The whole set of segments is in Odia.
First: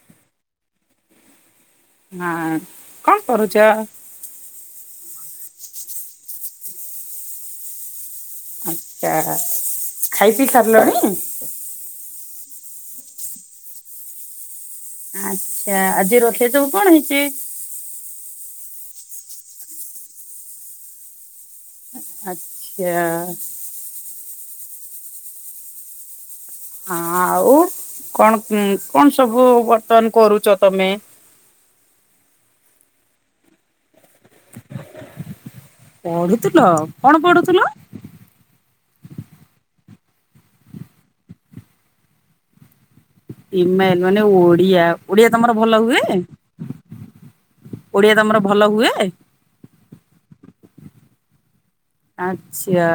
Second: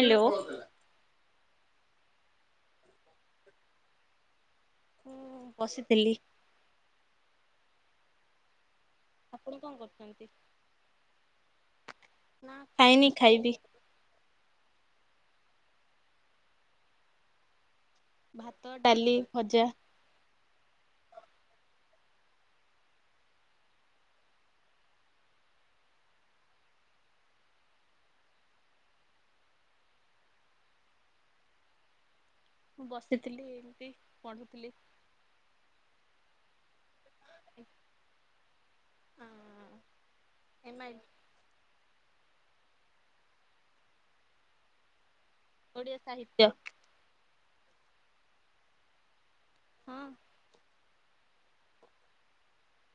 ହ୍ୟାଲୋ। ନାଁ କଣ କରୁଛ? ହୁଁ ବସିଥିଲି। ଆଛା ଆପଣ କଣ କରୁଛନ୍ତି? ଖାଇ ପିଇ ସାରିଲଣି? ନା ଖାଇନି ଖାଇବି। ଆଚ୍ଛା ଆଜି ରୋଷେଇ ସବୁ କଣ ହେଇଛି? ଭାତ ଡାଲି ଭଜା। ଆଚ୍ଛା। ହ ଆଉ କଣ କଣ ସବୁ ବର୍ତ୍ତନ କରୁଛ ତମେ? [inaudible] ମୁଁ ବସିଥିଲି ଏମତି ପଢୁଥିଲି। ପଢୁଥୁଲ କଣ ପଢୁଥୁଲ? ହଁ M I L. M al L ମାନେ ଓଡିଆ ଓଡିଆ ତମର ଭଲ ଓଡ଼ିଆ ହୁଏ? ସାହିତ୍ୟ ଓଡିଆ ତମର ଭଲ ହୁଏ? ହଁ। ଆଚ୍ଛା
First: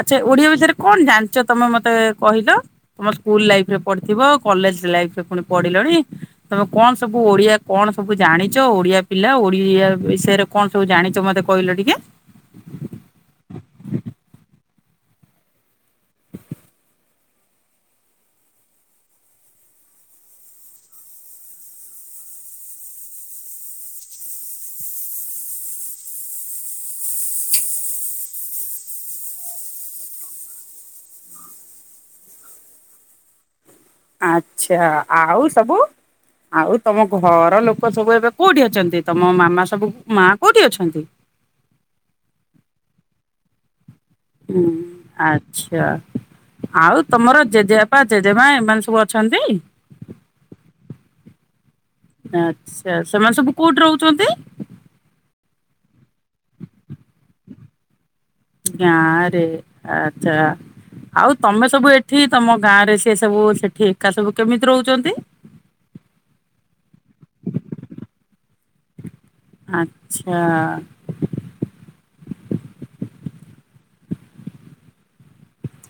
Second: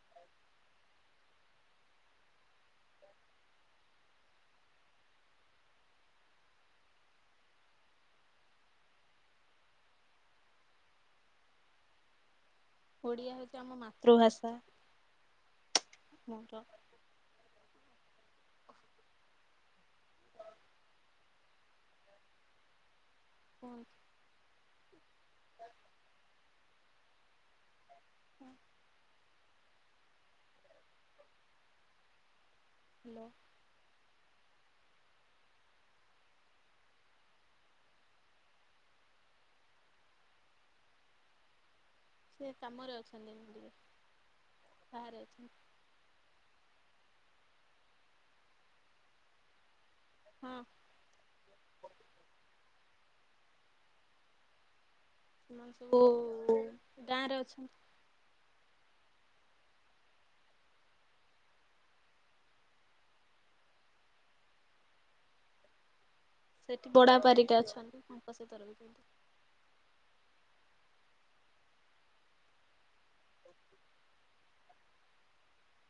ଆଚ୍ଛା ଓଡିଆ ବିଷୟରେ କଣ ଜାଣିଛ ତମେ ମତେ କହିଲ ମ ସ୍କୁଲ ଲାଇଫ୍ ରେ ପଢିଥିବ କଲେଜ ଲାଇଫ୍ ପୁଣି ପଢିଲଣି ତମେ କଣ ସବୁ ଓଡିଆ କଣ ସବୁ ଜା ଜାଣିଛ ଓଡିଆ ପିଲା ଓଡିଆ ବିଷୟରେ କଣ ସବୁ ଜାଣିଛ ମତେ କହିଲ ଟିକେ? ଓଡିଆ ହଉଛି ଆମ ମାତୃଭାଷା ମର [unintelligible] ହାଲୋ। ଆଚ୍ଛା ଆଉ ସବୁ ଆଉ ତମ ଘର ଲୋକ ସବୁ ଏବେ କୋଉଠି ଅଛନ୍ତି ତମ ମାମା ସବୁ ମା କୋଉଠି ଅଛନ୍ତି? ସେ କାମରେ ଅଛନ୍ତି [unintelligible] ଟିକେ। ହୁଁ ବାହାରେ ଅଛନ୍ତି। ଆଚ୍ଛା ଆଉ ତମର ଜେଜେବାପା ଜେଜେମା ଏମାନେ ସବୁ ଅଛନ୍ତି? ହଁ ଆ ସ ସେମାନେ ସବୁ କୋଉଠି ରହୁଛନ୍ତି? ସବୁ। [inaudible] ନାରେ ଆଛା। ଆଉ ତମେ ସବୁ ଏଠି ତମ ଗାଁ ରେ ସି ସବୁ ସେଠି ଏକା ସବୁ କେମିତି ରହୁଛନ୍ତି? [inaudible] ସେଠି ବଡାପାରିକେ ଅଛନ୍ତି ତାଙ୍କସହିତ ରହିଛନ୍ତି। ଆଚ୍ଛା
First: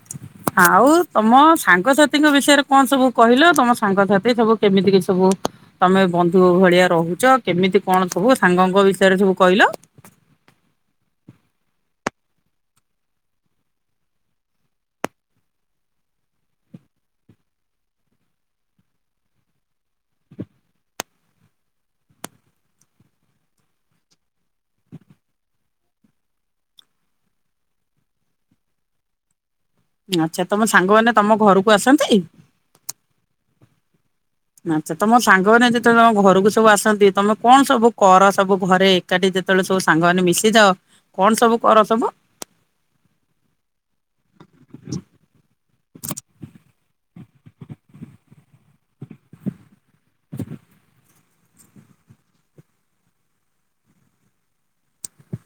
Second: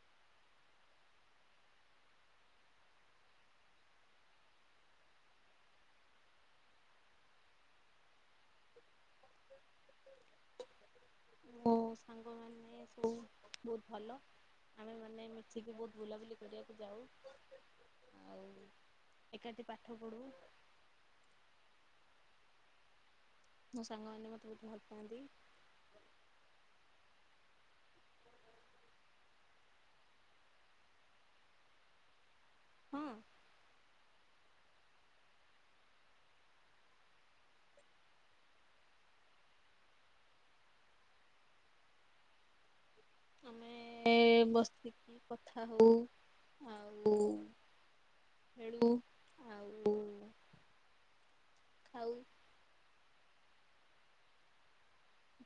[inaudible] ଆଉ ତମ ସାଙ୍ଗସାଥିଙ୍କ ବିଷୟରେ କଣ ସବୁ କହିଲ, ତମ ସାଙ୍ଗସାଥି ସବୁ କେମିତି କି ସବୁ ତମେ ବନ୍ଧୁ ଭଳିଆ ରହୁଛ, କେମିତି କଣ ସବୁ ସାଙ୍ଗଙ୍କ ବିଷୟରେ ସବୁ କହିଲ? [inaudible] ମୋ ସାଙ୍ଗ ମାନ ସବୁ ବହୁତ ଭଲ। ଆମେ ମାନେ ମିଶିକି ବହୁତ ବୁଲାବୁଲି କରିବାକୁ ଯାଉ। ଆଉ ଏକାଠି ପାଠ ପଢ଼ୁ। [inaudible] ମୋ ସାଙ୍ଗ ମାନ ମତେ ବହୁତେ ଭଲ ପାଆନ୍ତି। ଆଚ୍ଛା ତମ ସାଙ୍ଗମାନେ ତମ ଘରକୁ ଆସନ୍ତି? ହୁଁ। ଆଛା, ତମ ସାଙ୍ଗମାନେ ଯେତବେଳେ ତମ ଘରକୁ ସବୁ ଆସନ୍ତି, ତମେ କଣ ସବୁ କର, ସବୁ ଘରେ ଏକାଠି ଯେତେବେଳେ ସବୁ ସାଙ୍ଗମାନେ ମିଶିଯାଅ, କଣ ସବୁ କର, ସବୁ ଆମେ ବସିକି ହେ ଆଉ ଖାଉ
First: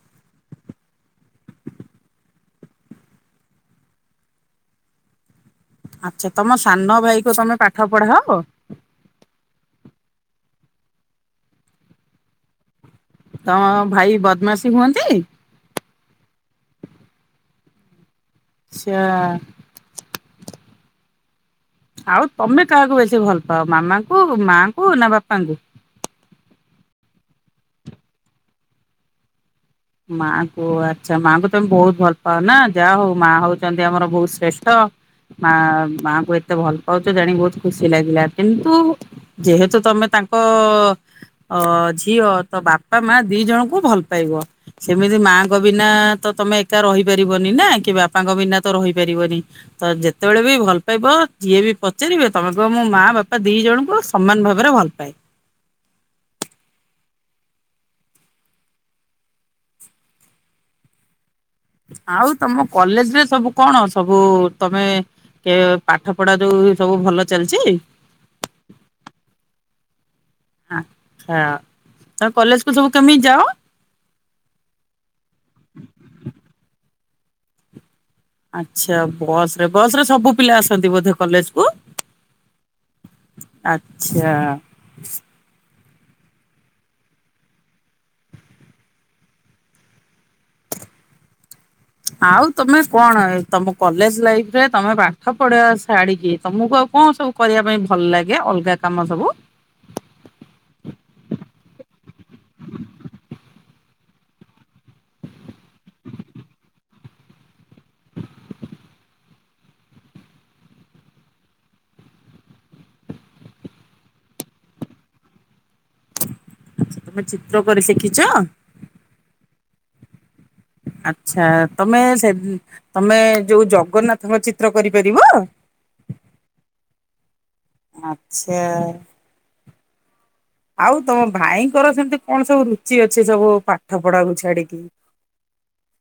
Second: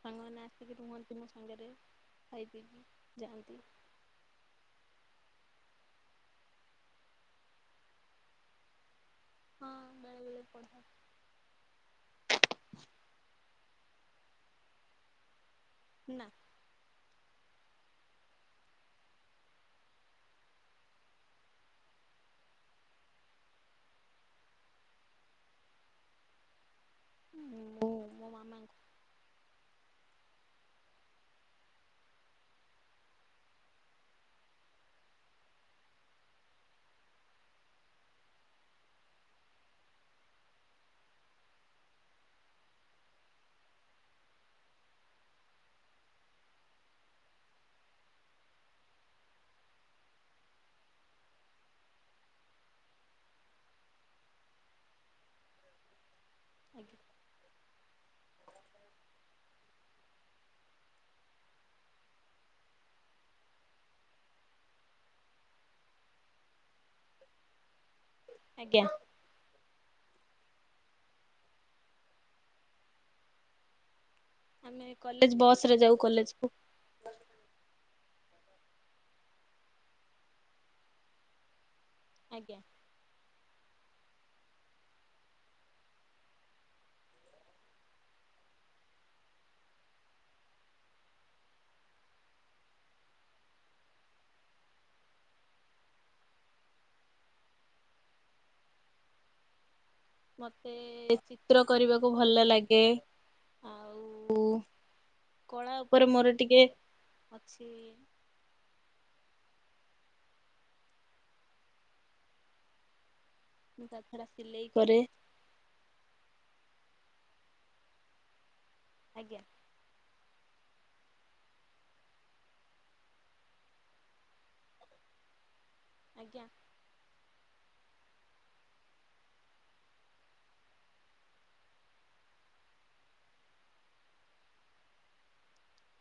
ସାଙ୍ଗମାନେ ଆସିକି ରୁହନ୍ତି ମୋ ସାଙ୍ଗରେ ଖାଇ ପିଇକି ଯାଆନ୍ତି। । ଆଚ୍ଛା ତମ ସାନ ଭାଇ ଙ୍କୁ ତମେ ପାଠ ପଢାଅ ହଁ ବେଳେବେଳେ ପଢ଼ା ତମ ଭାଇ ବଦ୍ମାସି ହୁଅନ୍ତି। ନା ସେୟା ଆଉ ତମେ କାହାକୁ ବେଶୀ ଭଲ ପାଅ ମାମାଙ୍କୁ ମାଙ୍କୁ ନା ବାପାଙ୍କୁ। ହଁ ମୁଁ ମୋ ମାମା ଙ୍କୁ ମା ଙ୍କୁ ଆଚ୍ଛା ମା ଙ୍କୁ ତମେ ବହୁତ ଭଲ ପାଅ ନା ଯାହା ହଉ ମା ହଉଛନ୍ତି ଆମର ବହୁତ ଶ୍ରେଷ୍ଠ ମା ମା ଙ୍କୁ ଏତେ ଭଲ ପାଉଛ ଜାଣିି ବହୁତ ଖୁସି ଲାଗିଲା କିନ୍ତୁ ଯେହେତୁ ତମେ ତା ତାଙ୍କ ଅ ଝିଅ ତ ବାପା ମା ଦି ଜଣଙ୍କୁ ଭଲ ପାଇବ ସେମିତି ମାଙ୍କ ବିନା ତ ତମେ ଏକା ରହିପାରିବନି ନା କି ବାପାଙ୍କ ବିନା ତ ରହିପାରିବନି। ତ ଯେତେବେଳେ ବି ଭଲ ପାଇବ ଯିଏ ବି ପଚାରିବ ତମେ କହିବ ମୁଁ ମା ବାପା ଦି ଜଣଙ୍କୁ ସମାନ ଭାବରେ ଭଲ ଭଲ ପାଏ। ଆଜ୍ଞା ଆଉ ତମ କଲେଜ ରେ ସବୁ କଣ ସବୁ ତମେ କେ ପାଠ ପଢା ଯୋଉ ସବୁ ଭଲ ଚାଲିଛି ଆଜ୍ଞା। ହ ତମେ କଲେଜକୁୁ ସବୁ କେମିତି ଯାଅ। ଆମେ କଲେଜ ବସ ରେ ଯାଉ କଲେଜ କୁ ଆଚ୍ଛା ବସ ରେ ବସ ରେ ସବୁ ପିଲା ଆସନ୍ତି ବୋଧେ କଲେଜ କୁ ଆଜ୍ଞା। ଆଚ୍ଛା। ଆଉ ତମେ କଣ ତମ କଲେଜ ଲାଇଫ ରେ ତମେ ପାଠ ପଢା ଛାଡିକି ତମକୁ ଆଉ। କଣ ସବୁ କରିବା ପାଇଁ ଭଲ ଲାଗେ ଅଲଗା କାମ ସବୁ ମତେ ଚିତ୍ର କରିବାକୁ ଭଲ ଲାଗେ ଆଉ କଳା ଉପରେ ମୋର ଟିକେ ଅଛି। ତା ଛଡା ସିଲେଇ କରେ। ତମେ ଚିତ୍ର କରି ଶିଖିଛ? ଆଜ୍ଞା। ଆଚ୍ଛା ତମେ ସେ ତମେ ଯୋଉ ଜଗନ୍ନାଥଙ୍କ ଚିତ୍ର କରିପାରିବ? [inaudible] ଆଚ୍ଛା। ଆଉ ତମ ଭାଇଙ୍କର ସେମତି କଣ ସବୁ ରୁଚି ଅଛି ସବୁ ପାଠ ପଢାକୁ ଛାଡିକି। [inaudible]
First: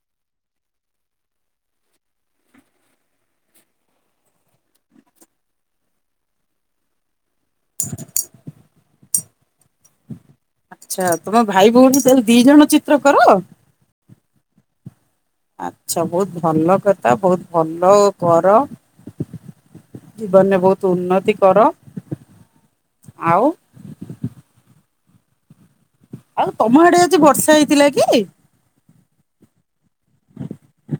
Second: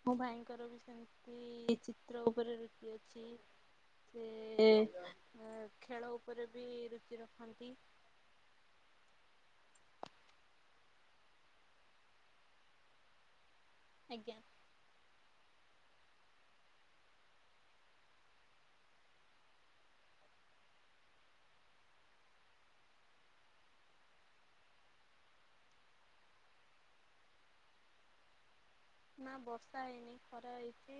ମୋ ଭାଇଙ୍କର ବି ସେମିତି ଚିତ୍ର ଉପରେ ରୁଚି ଅଛି। ହେ ଖେଳ ଉପରେ ବି ରୁଚି ରଖ। ନ୍ତି। ଆଚ୍ଛା ତମ ଭାଇ ଭଉଣୀ ତାହେଲେ ଦି ଜଣ ଚିତ୍ର କର। ଆଜ୍ଞା। ଆଛା ବହୁତ ଭଲ କଥା ବହୁତ ଭଲ କର। ଜୀବନରେ ବହୁତ ଉନ୍ନତି କର। ଆଉ। ଆଉ ତମ ଆଡେ ଆଜି ବର୍ଷା ହେଇଥିଲା କି? ନା ବର୍ଷା ହେଇନି ଖରା ହେଇଛି।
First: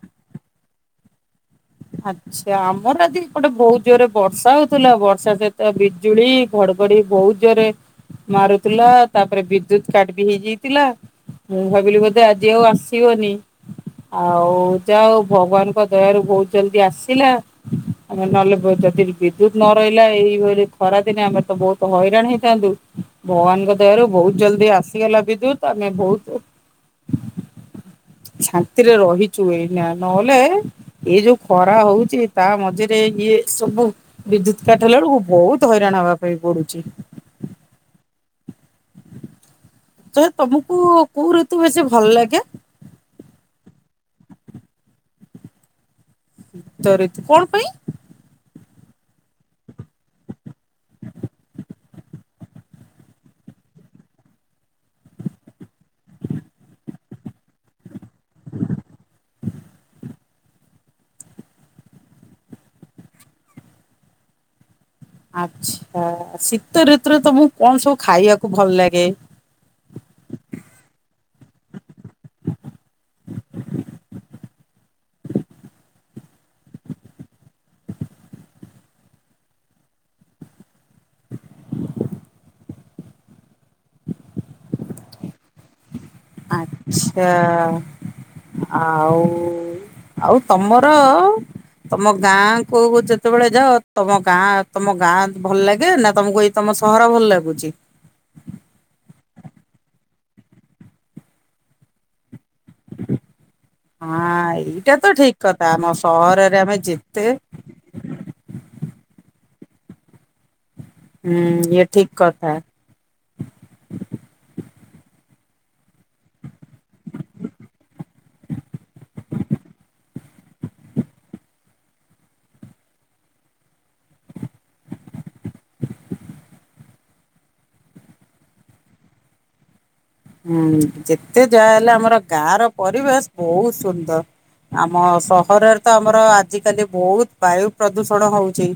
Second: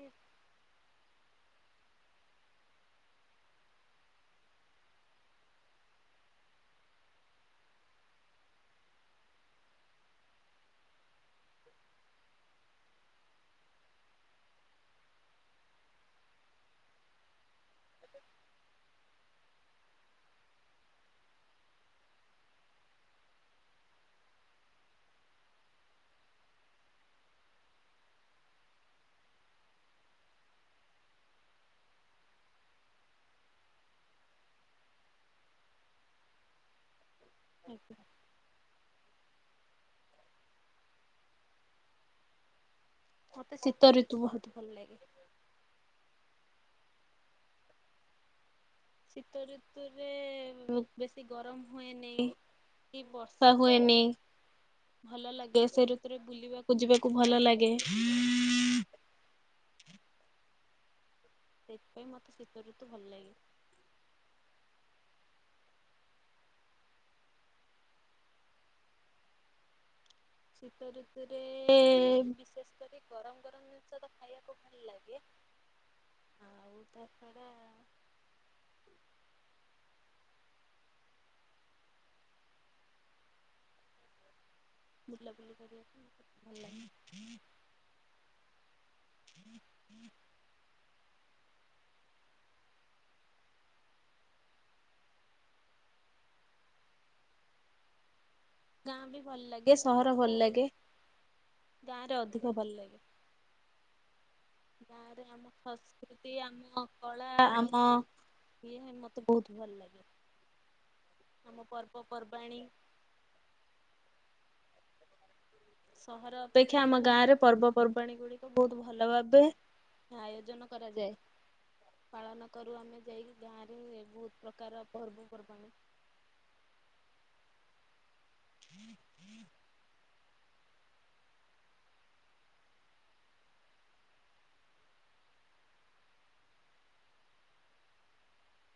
ଆଚ୍ଛା ଆମର ଆଜି ଏପଟେ ବହୁତ ଜୋରରେ ବର୍ଷା ହଉଥିଲା ବର୍ଷା ସହିତ ବିଜୁଳି। ଘଡଗଡି ବହୁତ ଜୋରେ ମାରୁଥିଲା ତାପରେ ବିଦ୍ୟୁତ କାଟ ବି ହେଇଯାଇଥିଲା। ମୁଁ ଭାବିଲି ବୋଧେ ଆଜି ଆଉ ଆସିବନି। ଆଉ ଯା ହୋଉ ଭଗବାନଙ୍କ ଦୟାରୁ ବହୁତ ଜଲଦି ଆସିଲା। ଆମେ ନହେଲେ ଯଦି ବିଦ୍ୟୁତ ନ ରହିଲା ଏଇଭଳି ଖରାଦିନେ ଆମେ ତ ବହୁତ ହଇରାଣ ହେଇଥାନ୍ତୁ। ଭଗବାନଙ୍କ ଦୟାରୁ ବହୁତ ଜଲଦି ଆସିଗଲା ବିଦ୍ୟୁତ ଆମେ ବହୁତ- ଶାନ୍ତିରେ ରହିଛୁ ଏଇନା ନହେଲେ ଏଇ ଯୋଉ ଖରା ହଉଛି ତା ମଝିରେ। ଇଏ ସବୁ ବିଦ୍ୟୁତ କାଟ୍ ହେଲା ହେଲାଳୁକୁ ବହୁତ ହଇରାଣ ହବା ପାଇଁ ପଡୁ଼ଚି। ଆଜ୍ଞା। ତ ତମକୁ କୋଉ ଋତୁ ବେଶୀ ଭଲ ଲାଗେ? ଶୀତ ଋତୁ ବହୁତ ଭଲ ଲାଗେ। ଶୀତ ଋତୁ କଣ ପାଇଁ? ଶୀତ ଋତୁରେ ବୋ ବେଶୀ ଗରମ ହୁଏନି କି ବର୍ଷା ହୁଏନି। ଭଲ ଲାଗେ ସେ ଋତୁରେ ବୁଲିବାକୁ ଯିବାକୁ ଭଲ ଲାଗେ। ସେଥିପାଇଁ ମୋତେ ଶୀତଋତୁ ଭଲ ଲାଗେ। ଆଚ୍ଛା ଶୀତ ଋତୁରେ ତମକୁ କଣ ସବୁ ଖାଇବାକୁ ଭଲ ଲାଗେ? ଶୀତ ଋତୁରେ ବିଶେଷ କରି ଗରମ ଗରମ ଜିନିଷ ତ ଖାଇବାକୁ ଭଲ୍ ଲାଗେ। ଆଉ ତ ଛାଡ଼ ବୁଲା ବୁଲି କରିଆକୁ। ଆଚ୍ଛା। ଆଉ ଆଉ ତମର ତମ ଗାଁ କୁ ଯେତେବେଳେ ଯାଅ ତମ ଗାଁ ତମ ଗାଁ ଭଲ ଲାଗେ ନା ତମକୁ ଏଇ କି ତମ ସହର ଭଲ ଲାଗୁଚି? ଗାଁ ବି ଭଲ ଲାଗେ ସହର ଭଲ ଲାଗେ ଗାଁ ରେ ଅଧିକ। ହଁ ଭଲ ଲାଗେ। ହଁ ଏଇଟା ତ ଗାଁରେ ଠିକ ଆମ କଥା ସଂସ୍କୃତି ସହରରେ ଆମେ ଆମ ଯେତେ କଳା ଆମ ଇଏ ହେ ମ ବ - ବହୁତ୍ ଭଲ ଲାଗେ। ହୁଁ ଆମ ଇଏ ଠିକ୍ କଥା। ପର୍ବପର୍ବାଣୀ ସହର ଅପେକ୍ଷା ଆମ ଗାଁରେ ପର୍ବପର୍ବାଣୀ ଗୁଡି଼କ ବହୁତ ଭଲ ଭାବେ- ଆୟୋଜନ କରାଯାଏ। ପାଳନ କରୁ ଆମେ ଯାଇକି ଗାଁରେ ବହୁତ ପ୍ରକାର ପର୍ବପର୍ବାଣି। [inaudible] [inaudible] ହୁଁ ଯେତେ ଯାହା ହେଲା ଆମର ଗାଁ ର ପରିବେଶ ବହୁତ ସୁନ୍ଦର। ଆମ ସହରରେ ତ ଆମର ଆଜିକାଲି ବହୁତ ବାୟୁ ପ୍ରଦୂଷଣ ହଉଛି।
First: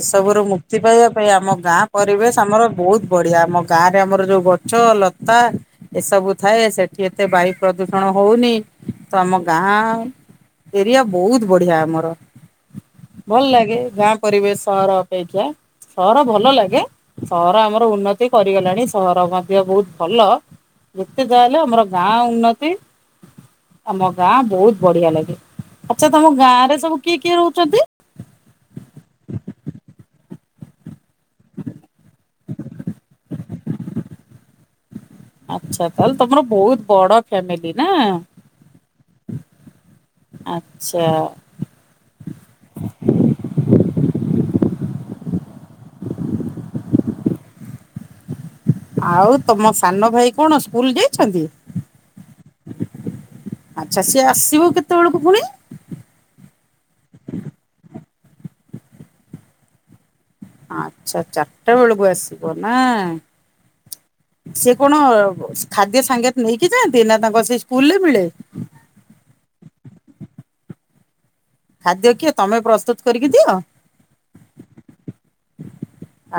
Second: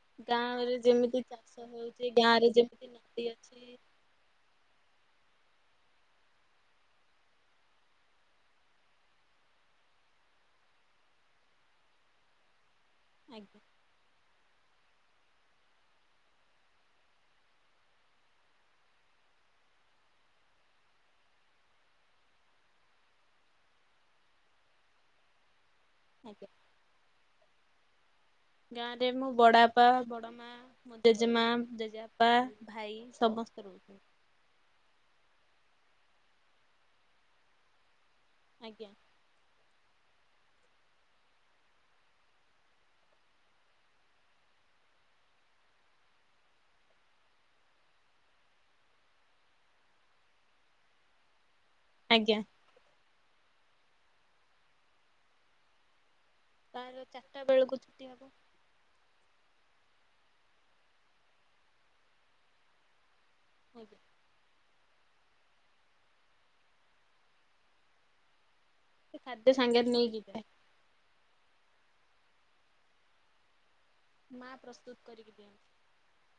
ଏସବୁ ରୁ ଗାଁରେ ମୁକ୍ତି ପାଇବା ଯେମିତି ପାଇଁ ଆମ ଚାଷ ଗାଁ ହେଉଛି ପରିବେଶ ଗାଁରେ ଆମର ଯେମିତି ବହୁତ ନଦୀ ବଢି଼ଆ ଆମ ଅଛି ଗାଁ ରେ ଆମର ଯୋଉ ଗଛ ଲ ତା। ଏସବୁ ଥାଏ ସେଠି ଏତେ ବାୟୁ ପ୍ରଦୂଷଣ ହଉନି ତ ଆମ ଗାଁ ଏରିଆ ବହୁତ ବଢି଼ଆ ଆମର ଭଲ୍ ଆଜ୍ଞା ଲାଗେ ଗାଁ। ପରିବେଶ ସହର ଅପେକ୍ଷା ସହର ଭଲ ଲାଗେ ସହର ଆମର ଉନ୍ନତି କରିଗଲାଣି ସହର ମଧ୍ୟ ବହୁତ ଭଲ। ଯେତେ ଯହା ହେଲେ ଆମର ଗାଁ ଉନ୍ନତି ଆମ ଗାଁ ବହୁତ ବଢି଼ଆ ଲାଗେ। ଆଚ୍ଛା ତମ ଆଜ୍ଞା ଗାଁ ରେ ସବୁ କିଏ କିଏ ରହୁଛନ୍ତି। ଗାଁ ରେ ମୋ ବଡ଼ ବାପା, ବଡ଼ ମା ମ ଜେଜେମା, ଜେଜେବାପା, ଭାଇ ସମସ୍ତେ ରହୁଛନ୍ତି। ଆଚ୍ଛା ତାହେଲେ ତମର ବହୁତ ବଡ଼ ଫ୍ୟାମିଲି ନା। ଆଜ୍ଞା। ଆଚ୍ଛା। ଆଉ ତମ ସାନଭାଇ କଣ ସ୍କୁଲ ଯାଉଛନ୍ତି? ଆଜ୍ଞା ଆଚ୍ଛା ସିଏ ଆସିବ କେତେବେଳକୁ ପୁଣି? ତାର ଚାରିଟା ବେଳକୁ ଛୁଟି ହବ ଆଚ୍ଛା ଚାରିଟା ବେଳକୁ ଆସିବ ନାଁ। ଆଜ୍ଞା। ଆପଣ ଉ ଖାଦ୍ୟ ସାଙ୍ଗେରେ ନେଇକି ଯାଆନ୍ତି ନା ତାଙ୍କ ସେଇ ସ୍କୁଲରେ ମିଳେ? ଖାଦ୍ୟ ସାଙ୍ଗରେ ନେଇକିଯାଏ। ଖାଦ୍ୟ କିଏ ତମେ ପ୍ରସ୍ତୁତ କରିକି ଦିଅ? ମା ପ୍ରସ୍ତୁତ କରିିକି ଦିଅନ୍ତି।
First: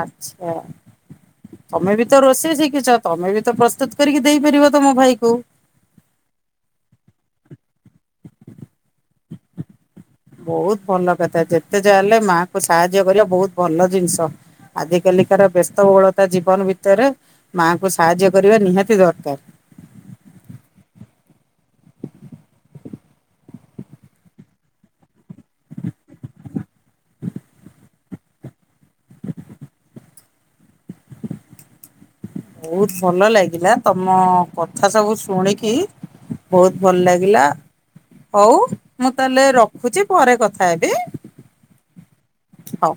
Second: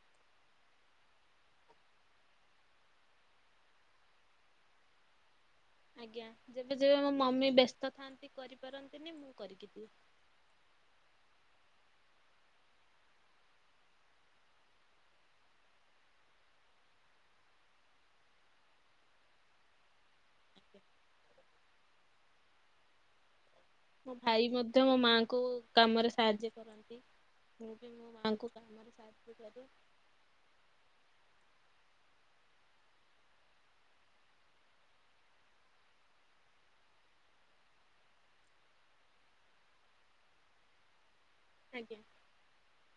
ଆଚ୍ଛା ତମେ ବି ତ ରୋଷେଇ ଶିଖିଛ ତମେ ବି ତ ପ୍ରସ୍ତୁତ କରିକି ଦେଇପାରିବ ତମ ଭାଇ କୁ? ଆଜ୍ଞା ଯେବେ ଯେବେ ମୋ ମମି ବ୍ୟସ୍ତ ଥାନ୍ତି କରିପାରନ୍ତିନି ମୁଁ କରିକି ଦିଏ। ବହୁତ ଭଲ କଥା ଯେତେ ଯା ହେଲେ ମାଆଙ୍କୁ ସାହାଯ୍ୟ କରିବା ବହୁତ ଭଲ ଜିନିଷ। ଆଜି କାଲିକାର ବ୍ୟସ୍ତ ବହୁଳତା ଜୀବନ ଭିତରେ ମାଙ୍କୁ ସାହାଯ୍ୟ କରିବା ନିହାତି ଦରକାର। ଆଜ୍ଞା ମୋ ଭାଇ ମଧ୍ୟ ମୋ ମାଙ୍କୁ କାମରେ ସାହାଯ୍ୟ କରନ୍ତି। ତାଙ୍କୁ କାମରେ ସାହାଯ୍ୟ କରେ। ବହୁତ ଭଲ ଲାଗିଲା ତମ କଥା ସବୁ ଶୁଣିକି ବହୁତ ଭଲ ଲାଗିଲା। ହଉ ମୁଁ ତାହେଲେ ରଖୁଛି ପରେ କଥା ହେବି। ଆଜ୍ଞା ହଉ।